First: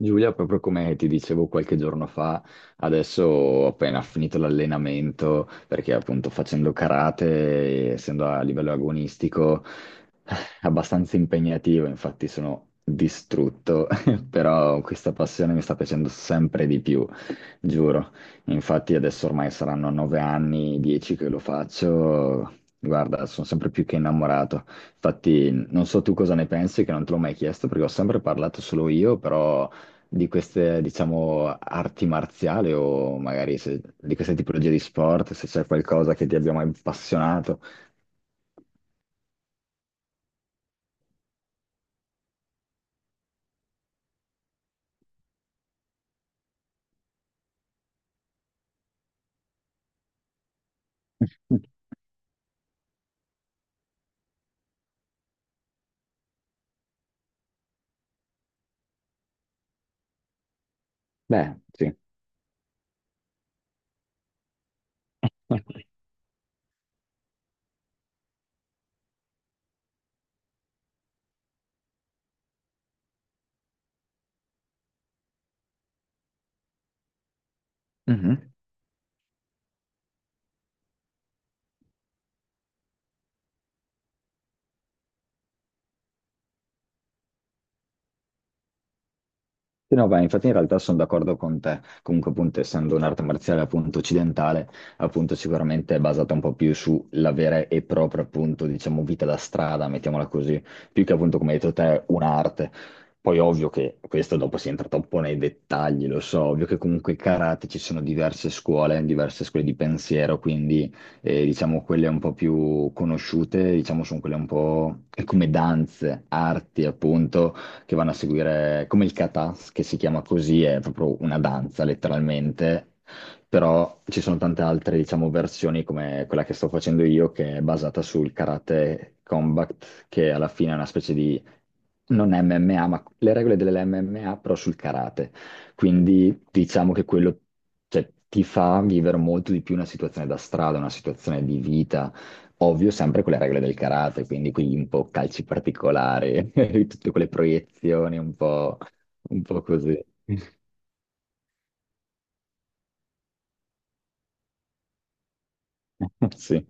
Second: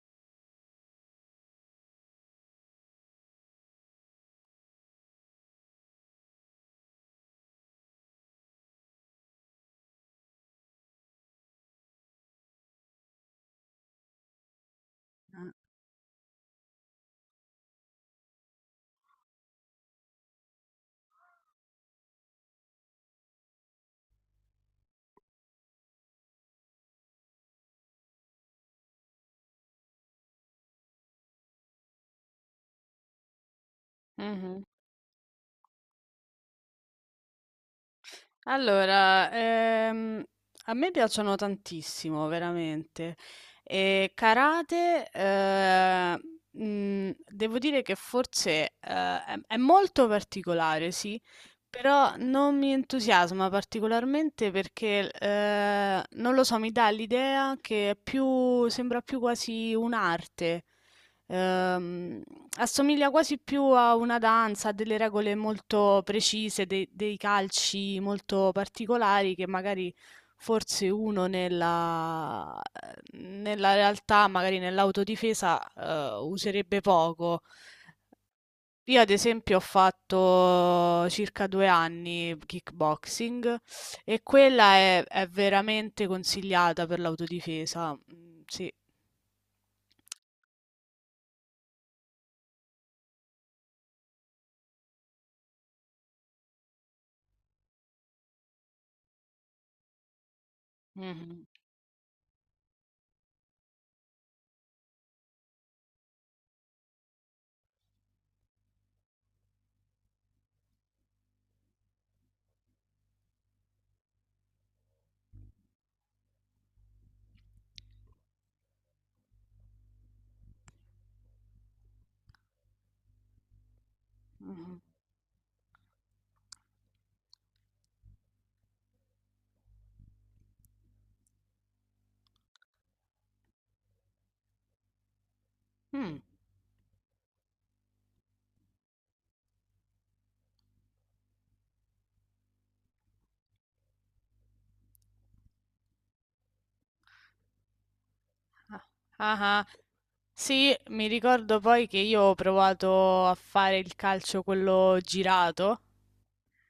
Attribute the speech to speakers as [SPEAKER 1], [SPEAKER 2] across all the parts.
[SPEAKER 1] Giulia, proprio come ti dicevo qualche giorno fa, adesso ho appena finito l'allenamento perché appunto facendo karate, essendo a livello agonistico, è abbastanza impegnativo, infatti sono distrutto, però questa passione mi
[SPEAKER 2] Ah.
[SPEAKER 1] sta piacendo sempre di più. Giuro, infatti adesso ormai saranno 9 anni, 10 che lo faccio, guarda, sono sempre più che innamorato. Infatti non so tu cosa ne pensi, che non te l'ho mai chiesto perché ho sempre parlato solo io, però di queste, diciamo, arti marziali o magari di queste
[SPEAKER 2] Mh-mh.
[SPEAKER 1] tipologie di sport, se c'è qualcosa che ti abbia mai appassionato.
[SPEAKER 2] Allora, a me piacciono tantissimo, veramente. E karate, devo dire che forse, è molto particolare, sì. Però non mi entusiasma particolarmente perché non lo so, mi dà l'idea che sembra più quasi un'arte.
[SPEAKER 1] Beh, sì.
[SPEAKER 2] Ehm, Assomiglia quasi più a una danza, a delle regole molto precise, dei calci molto particolari che magari forse uno nella realtà, magari nell'autodifesa, userebbe poco.
[SPEAKER 1] Mhm.
[SPEAKER 2] Io ad esempio ho fatto circa due anni kickboxing e quella è veramente consigliata per l'autodifesa. Mm. Sì.
[SPEAKER 1] Sì, no, beh, infatti in realtà sono d'accordo con te. Comunque, appunto, essendo un'arte marziale appunto occidentale, appunto sicuramente è basata un po' più sulla vera e propria, appunto, diciamo, vita da strada, mettiamola così, più che appunto,
[SPEAKER 2] Mhm,
[SPEAKER 1] come hai detto te, un'arte. Poi ovvio che questo dopo si entra troppo nei dettagli, lo so, ovvio che comunque il karate ci sono diverse scuole di pensiero, quindi diciamo quelle un po' più conosciute, diciamo sono quelle un po' come danze, arti appunto, che vanno a seguire come il kata, che si chiama così, è proprio una danza letteralmente, però ci sono tante
[SPEAKER 2] mhm.
[SPEAKER 1] altre, diciamo, versioni come quella che sto facendo io, che è basata sul karate combat, che alla fine è una specie di, non MMA, ma le regole dell'MMA, però sul karate.
[SPEAKER 2] Mm.
[SPEAKER 1] Quindi diciamo che quello, cioè, ti fa vivere molto di più una situazione da strada, una situazione di vita. Ovvio, sempre con le regole del karate, quindi qui un po' calci particolari, tutte quelle proiezioni
[SPEAKER 2] Ah,
[SPEAKER 1] un
[SPEAKER 2] ah,
[SPEAKER 1] po'
[SPEAKER 2] ah.
[SPEAKER 1] così.
[SPEAKER 2] Sì, mi ricordo poi che io ho provato a fare il calcio quello girato
[SPEAKER 1] Sì.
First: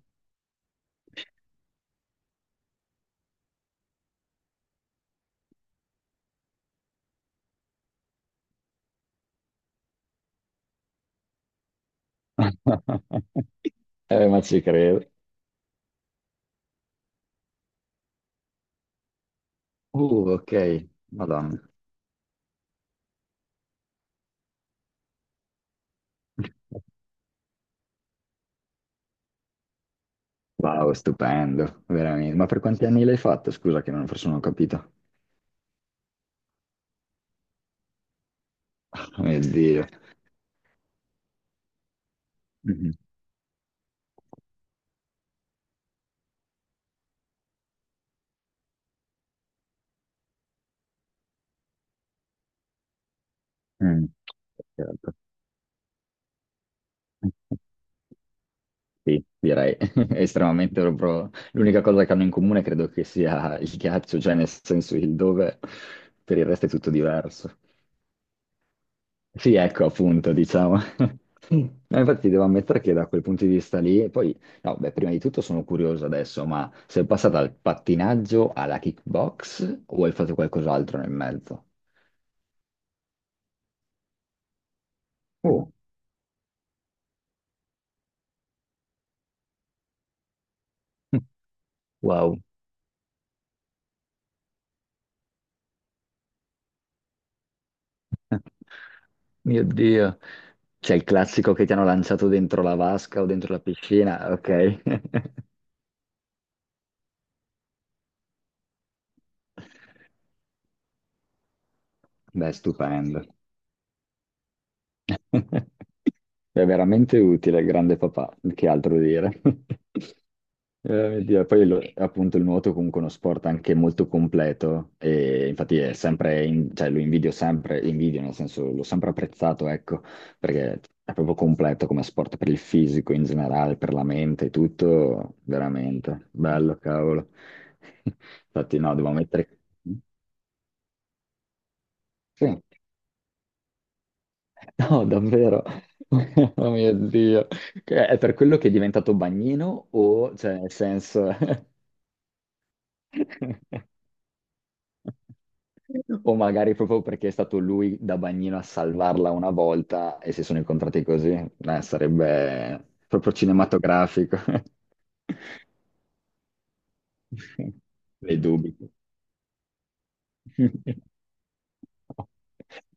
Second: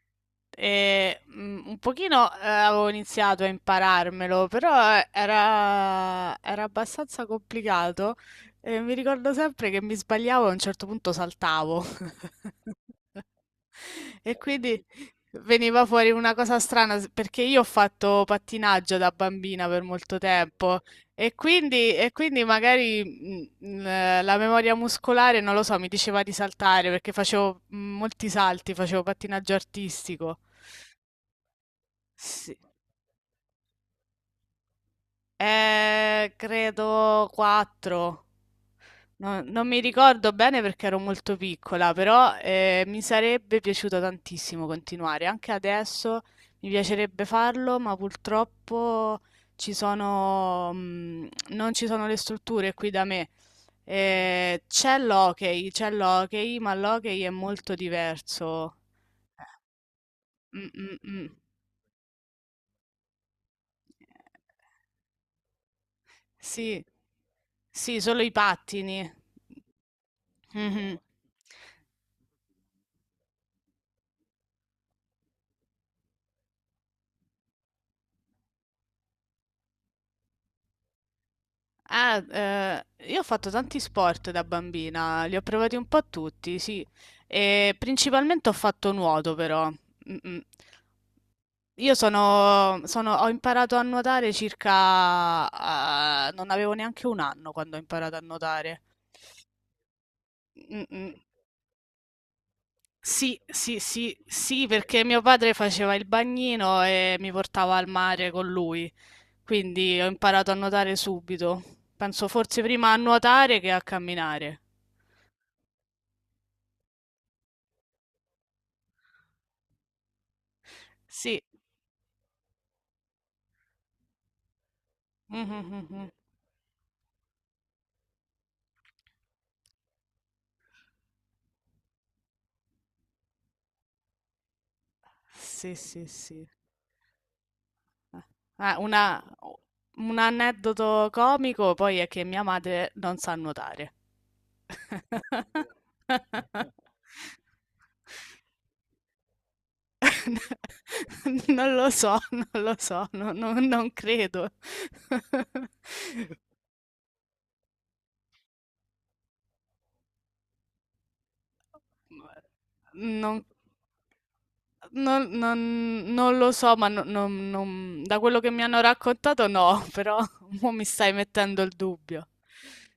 [SPEAKER 2] e, un pochino avevo iniziato a impararmelo, però era abbastanza complicato. E mi ricordo sempre che mi sbagliavo e a un certo punto saltavo. E
[SPEAKER 1] Ma ci
[SPEAKER 2] quindi
[SPEAKER 1] credo.
[SPEAKER 2] veniva fuori una cosa strana perché io ho fatto pattinaggio da bambina per molto tempo
[SPEAKER 1] Ok, Madonna.
[SPEAKER 2] e quindi magari la memoria muscolare, non lo so, mi diceva di saltare perché facevo molti salti, facevo pattinaggio artistico.
[SPEAKER 1] Wow, stupendo, veramente. Ma
[SPEAKER 2] Sì.
[SPEAKER 1] per quanti anni l'hai fatto? Scusa che non, forse non ho capito.
[SPEAKER 2] Credo 4.
[SPEAKER 1] Oh, mio
[SPEAKER 2] Non mi
[SPEAKER 1] Dio.
[SPEAKER 2] ricordo bene perché ero molto piccola, però
[SPEAKER 1] Mhm.
[SPEAKER 2] mi sarebbe piaciuto tantissimo continuare. Anche adesso mi piacerebbe farlo, ma purtroppo non ci sono le strutture qui da me.
[SPEAKER 1] Mm. Certo.
[SPEAKER 2] C'è l'hockey, ma l'hockey è molto diverso.
[SPEAKER 1] Sì, direi
[SPEAKER 2] Mm,
[SPEAKER 1] estremamente
[SPEAKER 2] mm, mm.
[SPEAKER 1] proprio. L'unica cosa che hanno in comune credo che sia il ghiaccio, cioè nel senso il dove, per il resto è
[SPEAKER 2] Sì,
[SPEAKER 1] tutto diverso.
[SPEAKER 2] sì, solo i pattini.
[SPEAKER 1] Sì, ecco appunto, diciamo.
[SPEAKER 2] Mhm.
[SPEAKER 1] No, infatti devo ammettere che da quel punto di vista lì, e poi, no, beh, prima di tutto sono curioso adesso, ma sei passata dal pattinaggio alla kickbox o hai fatto qualcos'altro nel mezzo?
[SPEAKER 2] Ah, eh, io ho fatto tanti sport da bambina, li ho
[SPEAKER 1] Oh,
[SPEAKER 2] provati un po' tutti, sì, e principalmente ho fatto nuoto però. Mm-mm.
[SPEAKER 1] wow.
[SPEAKER 2] Ho imparato a nuotare circa... ah, non avevo neanche un anno quando ho imparato a nuotare.
[SPEAKER 1] Mio Dio. C'è il
[SPEAKER 2] Mm-mm.
[SPEAKER 1] classico che ti hanno lanciato dentro la vasca o
[SPEAKER 2] Sì,
[SPEAKER 1] dentro la
[SPEAKER 2] sì, sì,
[SPEAKER 1] piscina,
[SPEAKER 2] sì,
[SPEAKER 1] ok.
[SPEAKER 2] perché mio padre faceva il bagnino e mi portava al mare con lui, quindi ho imparato a nuotare subito. Penso
[SPEAKER 1] Beh,
[SPEAKER 2] forse prima a
[SPEAKER 1] stupendo.
[SPEAKER 2] nuotare che a camminare.
[SPEAKER 1] È veramente utile, grande papà, che altro dire. Mio
[SPEAKER 2] Sì.
[SPEAKER 1] Dio. Poi appunto il nuoto è comunque uno sport anche molto completo
[SPEAKER 2] Mh,
[SPEAKER 1] e
[SPEAKER 2] mh,
[SPEAKER 1] infatti
[SPEAKER 2] mh,
[SPEAKER 1] è
[SPEAKER 2] mh.
[SPEAKER 1] sempre, cioè lo invidio sempre, invidio nel senso l'ho sempre apprezzato, ecco, perché è proprio completo come sport per il fisico in generale, per la mente, tutto,
[SPEAKER 2] Sì, sì,
[SPEAKER 1] veramente,
[SPEAKER 2] sì.
[SPEAKER 1] bello, cavolo.
[SPEAKER 2] Ah,
[SPEAKER 1] Infatti no,
[SPEAKER 2] una
[SPEAKER 1] devo mettere...
[SPEAKER 2] o un aneddoto comico poi è che mia
[SPEAKER 1] Sì.
[SPEAKER 2] madre non sa nuotare.
[SPEAKER 1] No, davvero. Oh mio Dio. È per quello che è diventato bagnino o, cioè, nel senso...
[SPEAKER 2] Non lo so, non lo so, no, no, non credo.
[SPEAKER 1] O magari proprio perché è stato lui da bagnino a salvarla una volta e si sono incontrati così. Sarebbe proprio
[SPEAKER 2] Non
[SPEAKER 1] cinematografico.
[SPEAKER 2] non non lo so, ma no, non non da
[SPEAKER 1] Dei
[SPEAKER 2] quello che mi
[SPEAKER 1] dubbi.
[SPEAKER 2] hanno raccontato no, però mo' mi stai mettendo il dubbio.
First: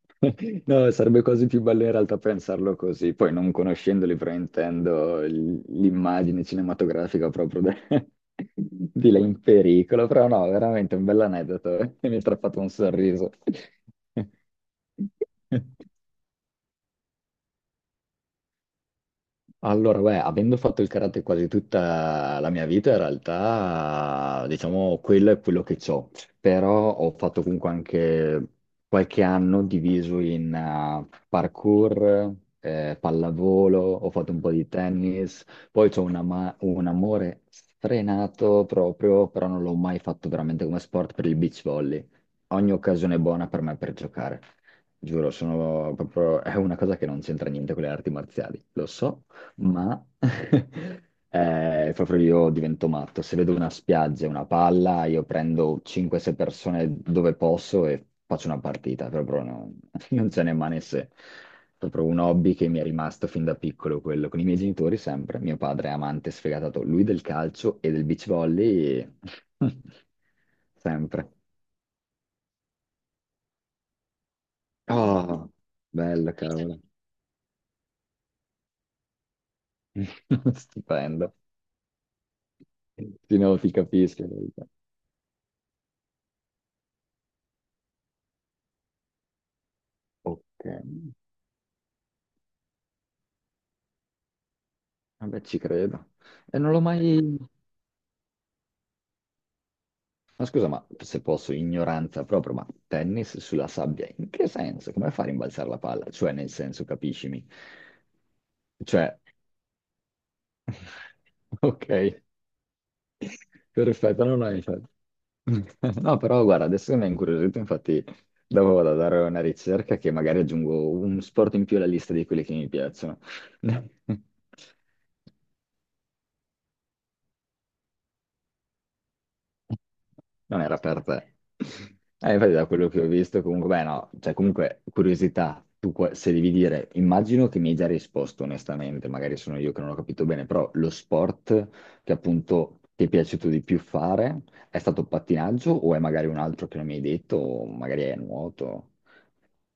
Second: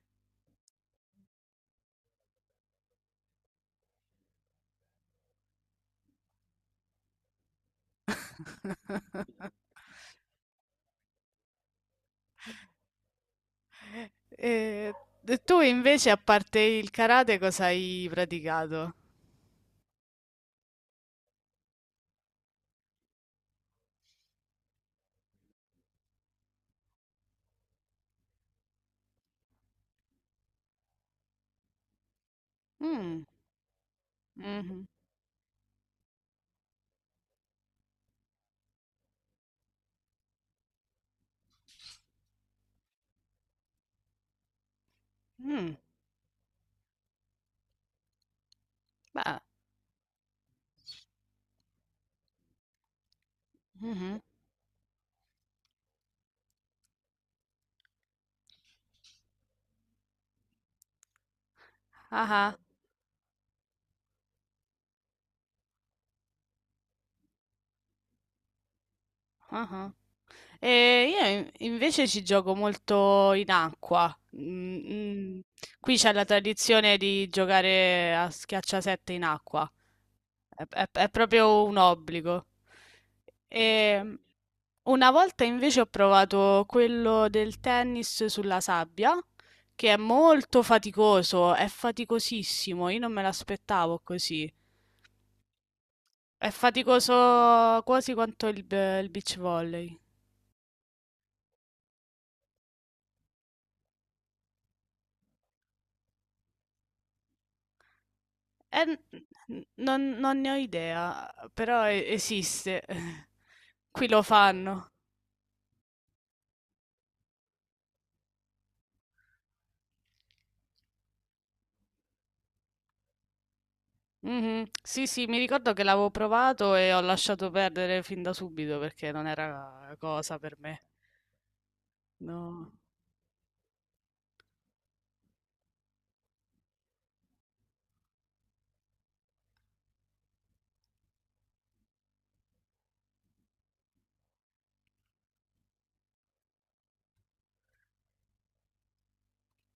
[SPEAKER 1] No, sarebbe quasi più bello in realtà pensarlo così, poi non conoscendoli fraintendo l'immagine cinematografica proprio di lei in pericolo, però no, veramente un bell'aneddoto, mi ha fatto un sorriso.
[SPEAKER 2] E tu invece, a parte il karate, cosa hai praticato?
[SPEAKER 1] Allora, beh, avendo fatto il karate quasi tutta la mia vita, in realtà, diciamo, quello è quello che ho. Però ho fatto comunque anche qualche anno diviso in parkour,
[SPEAKER 2] Mm,
[SPEAKER 1] pallavolo, ho fatto un po' di
[SPEAKER 2] mhm,
[SPEAKER 1] tennis, poi ho un amore sfrenato proprio, però non l'ho mai fatto veramente come sport per il beach volley. Ogni occasione è buona per me per giocare. Giuro,
[SPEAKER 2] mm,
[SPEAKER 1] sono proprio... è una cosa che non c'entra niente con le arti marziali, lo so,
[SPEAKER 2] beh,
[SPEAKER 1] ma proprio io divento matto. Se vedo una
[SPEAKER 2] mhm,
[SPEAKER 1] spiaggia, una palla, io prendo 5-6 persone dove posso e faccio una partita. Proprio non, non ce n'è mani se. Proprio un
[SPEAKER 2] aha,
[SPEAKER 1] hobby che mi è rimasto fin da piccolo, quello con i miei genitori sempre. Mio padre è amante sfegatato, lui del calcio e del beach volley,
[SPEAKER 2] aha. E
[SPEAKER 1] sempre.
[SPEAKER 2] invece ci gioco molto in acqua. Mm, mm.
[SPEAKER 1] Oh,
[SPEAKER 2] Qui c'è la
[SPEAKER 1] bello, cavolo.
[SPEAKER 2] tradizione di giocare a schiacciasette in acqua. È
[SPEAKER 1] Stupendo.
[SPEAKER 2] proprio un obbligo.
[SPEAKER 1] Sì, no, ti
[SPEAKER 2] E
[SPEAKER 1] capisco. In verità.
[SPEAKER 2] una volta invece ho provato quello del tennis sulla sabbia, che è molto
[SPEAKER 1] Ok.
[SPEAKER 2] faticoso, è faticosissimo, io non me l'aspettavo così.
[SPEAKER 1] Vabbè, ci credo.
[SPEAKER 2] È
[SPEAKER 1] E non l'ho mai...
[SPEAKER 2] faticoso quasi quanto il beach volley.
[SPEAKER 1] Ma scusa, ma se posso, ignoranza proprio, ma tennis sulla sabbia, in che senso? Come fare a rimbalzare la palla? Cioè, nel senso, capiscimi.
[SPEAKER 2] Eh,
[SPEAKER 1] Cioè,
[SPEAKER 2] non ne ho idea, però
[SPEAKER 1] ok,
[SPEAKER 2] esiste. Qui lo
[SPEAKER 1] perfetto, non hai fatto.
[SPEAKER 2] fanno.
[SPEAKER 1] No, però guarda, adesso mi ha incuriosito, infatti dopo vado a dare una ricerca che magari aggiungo un sport in più alla lista di quelli che mi piacciono.
[SPEAKER 2] Mhm. Sì, sì, mi ricordo che l'avevo provato e ho lasciato perdere fin da subito perché non era cosa per
[SPEAKER 1] Non era
[SPEAKER 2] me.
[SPEAKER 1] per te. Infatti da
[SPEAKER 2] No,
[SPEAKER 1] quello che ho visto, comunque, beh no, cioè comunque curiosità, tu se devi dire, immagino che mi hai già risposto onestamente, magari sono io che non ho capito bene, però lo sport che appunto ti è piaciuto di più fare è stato pattinaggio o è magari un altro che non mi hai detto, o magari è nuoto?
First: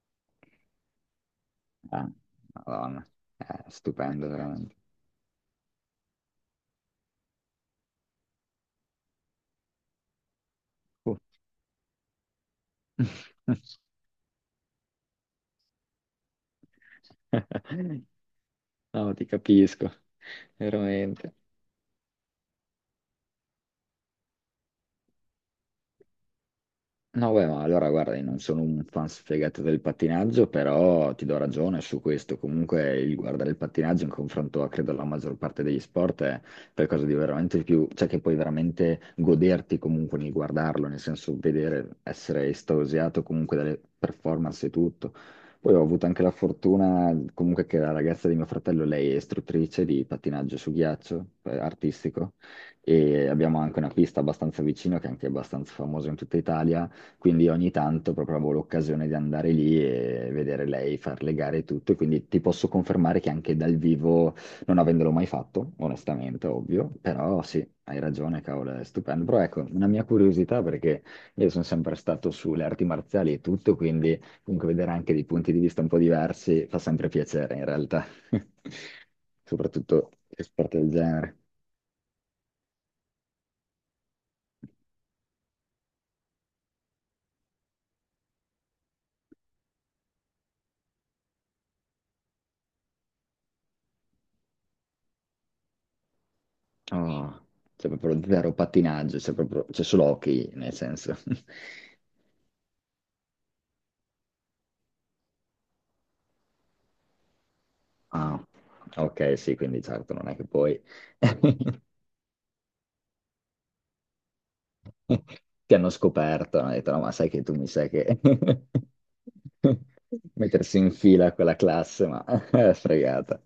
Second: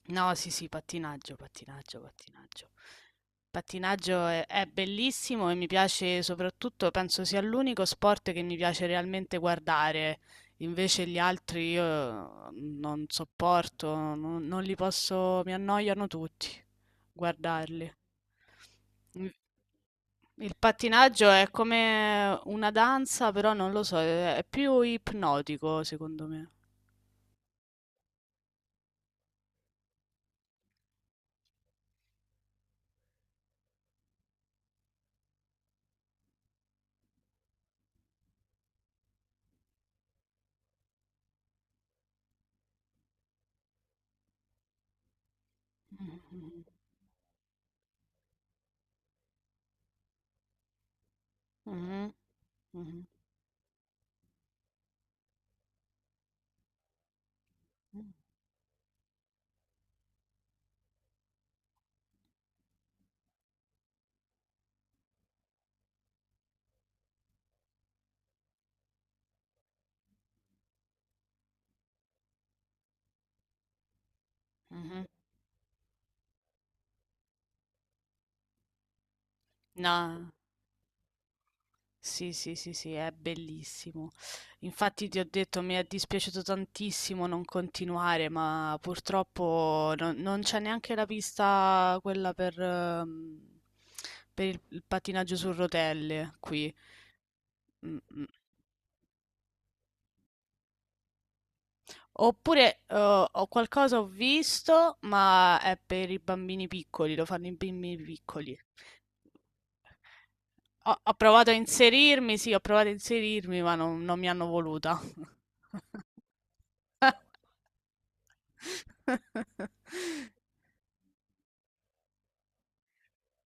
[SPEAKER 2] no, sì, sì, pattinaggio, pattinaggio,
[SPEAKER 1] Ah,
[SPEAKER 2] pattinaggio.
[SPEAKER 1] Madonna, è stupendo
[SPEAKER 2] È
[SPEAKER 1] veramente.
[SPEAKER 2] bellissimo e mi piace soprattutto, penso sia l'unico sport che mi piace realmente guardare. Invece
[SPEAKER 1] Uh.
[SPEAKER 2] gli altri io non sopporto, non li posso, mi annoiano tutti guardarli.
[SPEAKER 1] No, ti capisco,
[SPEAKER 2] Il pattinaggio
[SPEAKER 1] veramente.
[SPEAKER 2] è come una danza, però non lo so, è più ipnotico secondo me.
[SPEAKER 1] No, beh, ma allora guarda, io non sono un fan sfegato del pattinaggio, però ti do ragione su questo. Comunque il guardare il pattinaggio in confronto a, credo, alla maggior parte degli sport è qualcosa di veramente più, cioè che puoi veramente goderti comunque nel guardarlo, nel senso vedere, essere estasiato comunque dalle performance e tutto. Poi ho avuto anche la
[SPEAKER 2] Mh-mh,
[SPEAKER 1] fortuna comunque che la ragazza di mio fratello, lei è istruttrice di pattinaggio su ghiaccio,
[SPEAKER 2] mh-mh,
[SPEAKER 1] artistico, e abbiamo anche una pista abbastanza vicina che è anche abbastanza famosa in tutta Italia quindi ogni tanto proprio avevo l'occasione di andare lì e vedere lei far le gare e tutto, e quindi ti posso confermare che anche dal vivo, non avendolo mai fatto, onestamente, ovvio, però sì, hai ragione, cavolo, è stupendo. Però ecco, una mia curiosità perché io sono sempre stato sulle arti marziali e tutto, quindi comunque vedere
[SPEAKER 2] mh-mh.
[SPEAKER 1] anche dei punti di vista un po' diversi fa sempre piacere in realtà, soprattutto
[SPEAKER 2] No,
[SPEAKER 1] sport del genere.
[SPEAKER 2] sì, sì, sì, sì, è bellissimo. Infatti ti ho detto, mi è dispiaciuto tantissimo non continuare, ma purtroppo non c'è neanche la pista quella per il pattinaggio su rotelle qui.
[SPEAKER 1] Oh, c'è
[SPEAKER 2] Mm,
[SPEAKER 1] proprio
[SPEAKER 2] mm.
[SPEAKER 1] zero pattinaggio, c'è proprio, c'è solo hockey, nel senso.
[SPEAKER 2] Oppure ho qualcosa ho visto, ma è per i bambini piccoli, lo fanno i bambini
[SPEAKER 1] Ah,
[SPEAKER 2] piccoli.
[SPEAKER 1] ok, sì, quindi certo, non è che poi
[SPEAKER 2] Ho provato a inserirmi, sì, ho provato a inserirmi, ma non mi hanno voluta.
[SPEAKER 1] ti hanno scoperto, hanno detto, no, ma sai che tu mi sai che mettersi in fila a quella classe, ma è fregata.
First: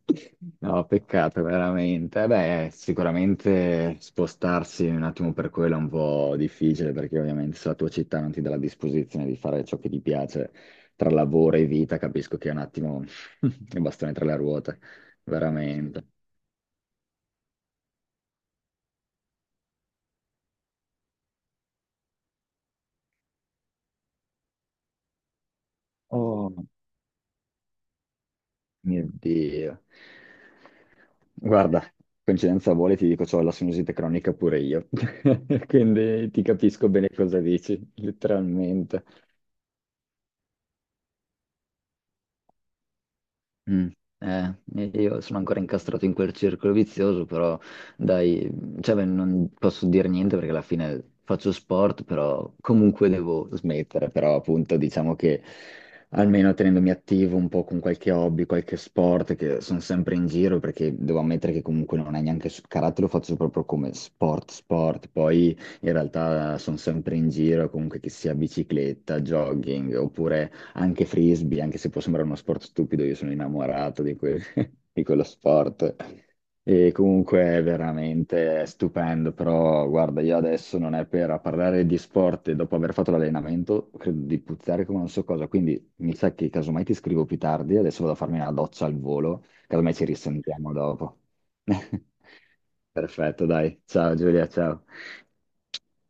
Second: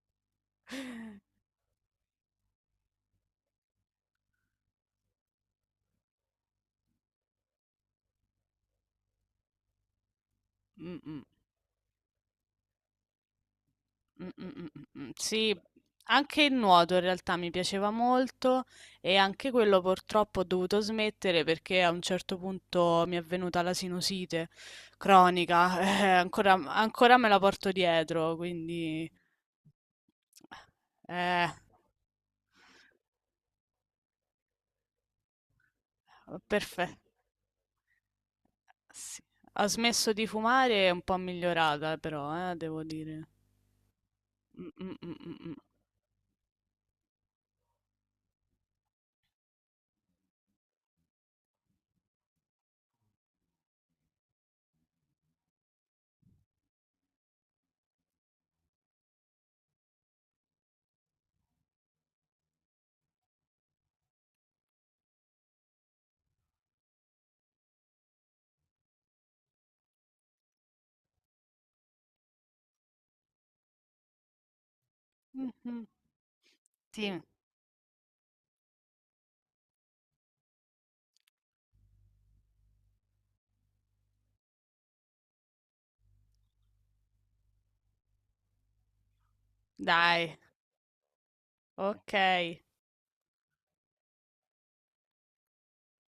[SPEAKER 1] No, peccato, veramente. Eh, beh, sicuramente spostarsi un attimo per quello è un po' difficile, perché ovviamente se la tua città non ti dà la disposizione di fare ciò che ti piace
[SPEAKER 2] Mm,
[SPEAKER 1] tra
[SPEAKER 2] mm.
[SPEAKER 1] lavoro e vita, capisco che è un attimo il bastone tra
[SPEAKER 2] Mm,
[SPEAKER 1] le
[SPEAKER 2] mm, mm,
[SPEAKER 1] ruote,
[SPEAKER 2] mm, mm. Sì,
[SPEAKER 1] veramente.
[SPEAKER 2] anche il nuoto in realtà mi piaceva molto e anche quello purtroppo ho dovuto smettere perché a un certo punto mi è venuta la sinusite cronica,
[SPEAKER 1] Oh.
[SPEAKER 2] ancora me la porto dietro,
[SPEAKER 1] Mio
[SPEAKER 2] quindi
[SPEAKER 1] Dio.
[SPEAKER 2] eh,
[SPEAKER 1] Guarda, coincidenza vuole, ti dico, c'ho la sinusite cronica pure io. Quindi ti capisco bene
[SPEAKER 2] perfetto.
[SPEAKER 1] cosa dici, letteralmente.
[SPEAKER 2] Sì. Ho smesso di fumare, è un po' migliorata però, devo dire.
[SPEAKER 1] Mm, eh,
[SPEAKER 2] Mm, mm, mm,
[SPEAKER 1] io
[SPEAKER 2] mm,
[SPEAKER 1] sono
[SPEAKER 2] mm.
[SPEAKER 1] ancora incastrato in quel circolo vizioso, però dai, cioè, beh, non posso dire niente perché alla fine faccio sport, però comunque devo smettere, però appunto diciamo che almeno tenendomi attivo un po' con qualche hobby, qualche sport, che sono sempre in giro perché devo ammettere che comunque non è neanche karate, lo faccio proprio come sport, sport, poi in realtà sono sempre in giro, comunque che sia bicicletta, jogging oppure anche frisbee, anche se può sembrare uno sport stupido, io sono innamorato di, di quello
[SPEAKER 2] Mhm.
[SPEAKER 1] sport. E
[SPEAKER 2] Sì,
[SPEAKER 1] comunque è veramente stupendo, però guarda, io adesso non è per a parlare di sport e dopo aver fatto l'allenamento, credo di puzzare come non so cosa, quindi mi sa che casomai ti scrivo più tardi, adesso vado a farmi una doccia al volo, casomai ci
[SPEAKER 2] dai,
[SPEAKER 1] risentiamo dopo.
[SPEAKER 2] ok.
[SPEAKER 1] Perfetto, dai, ciao Giulia, ciao.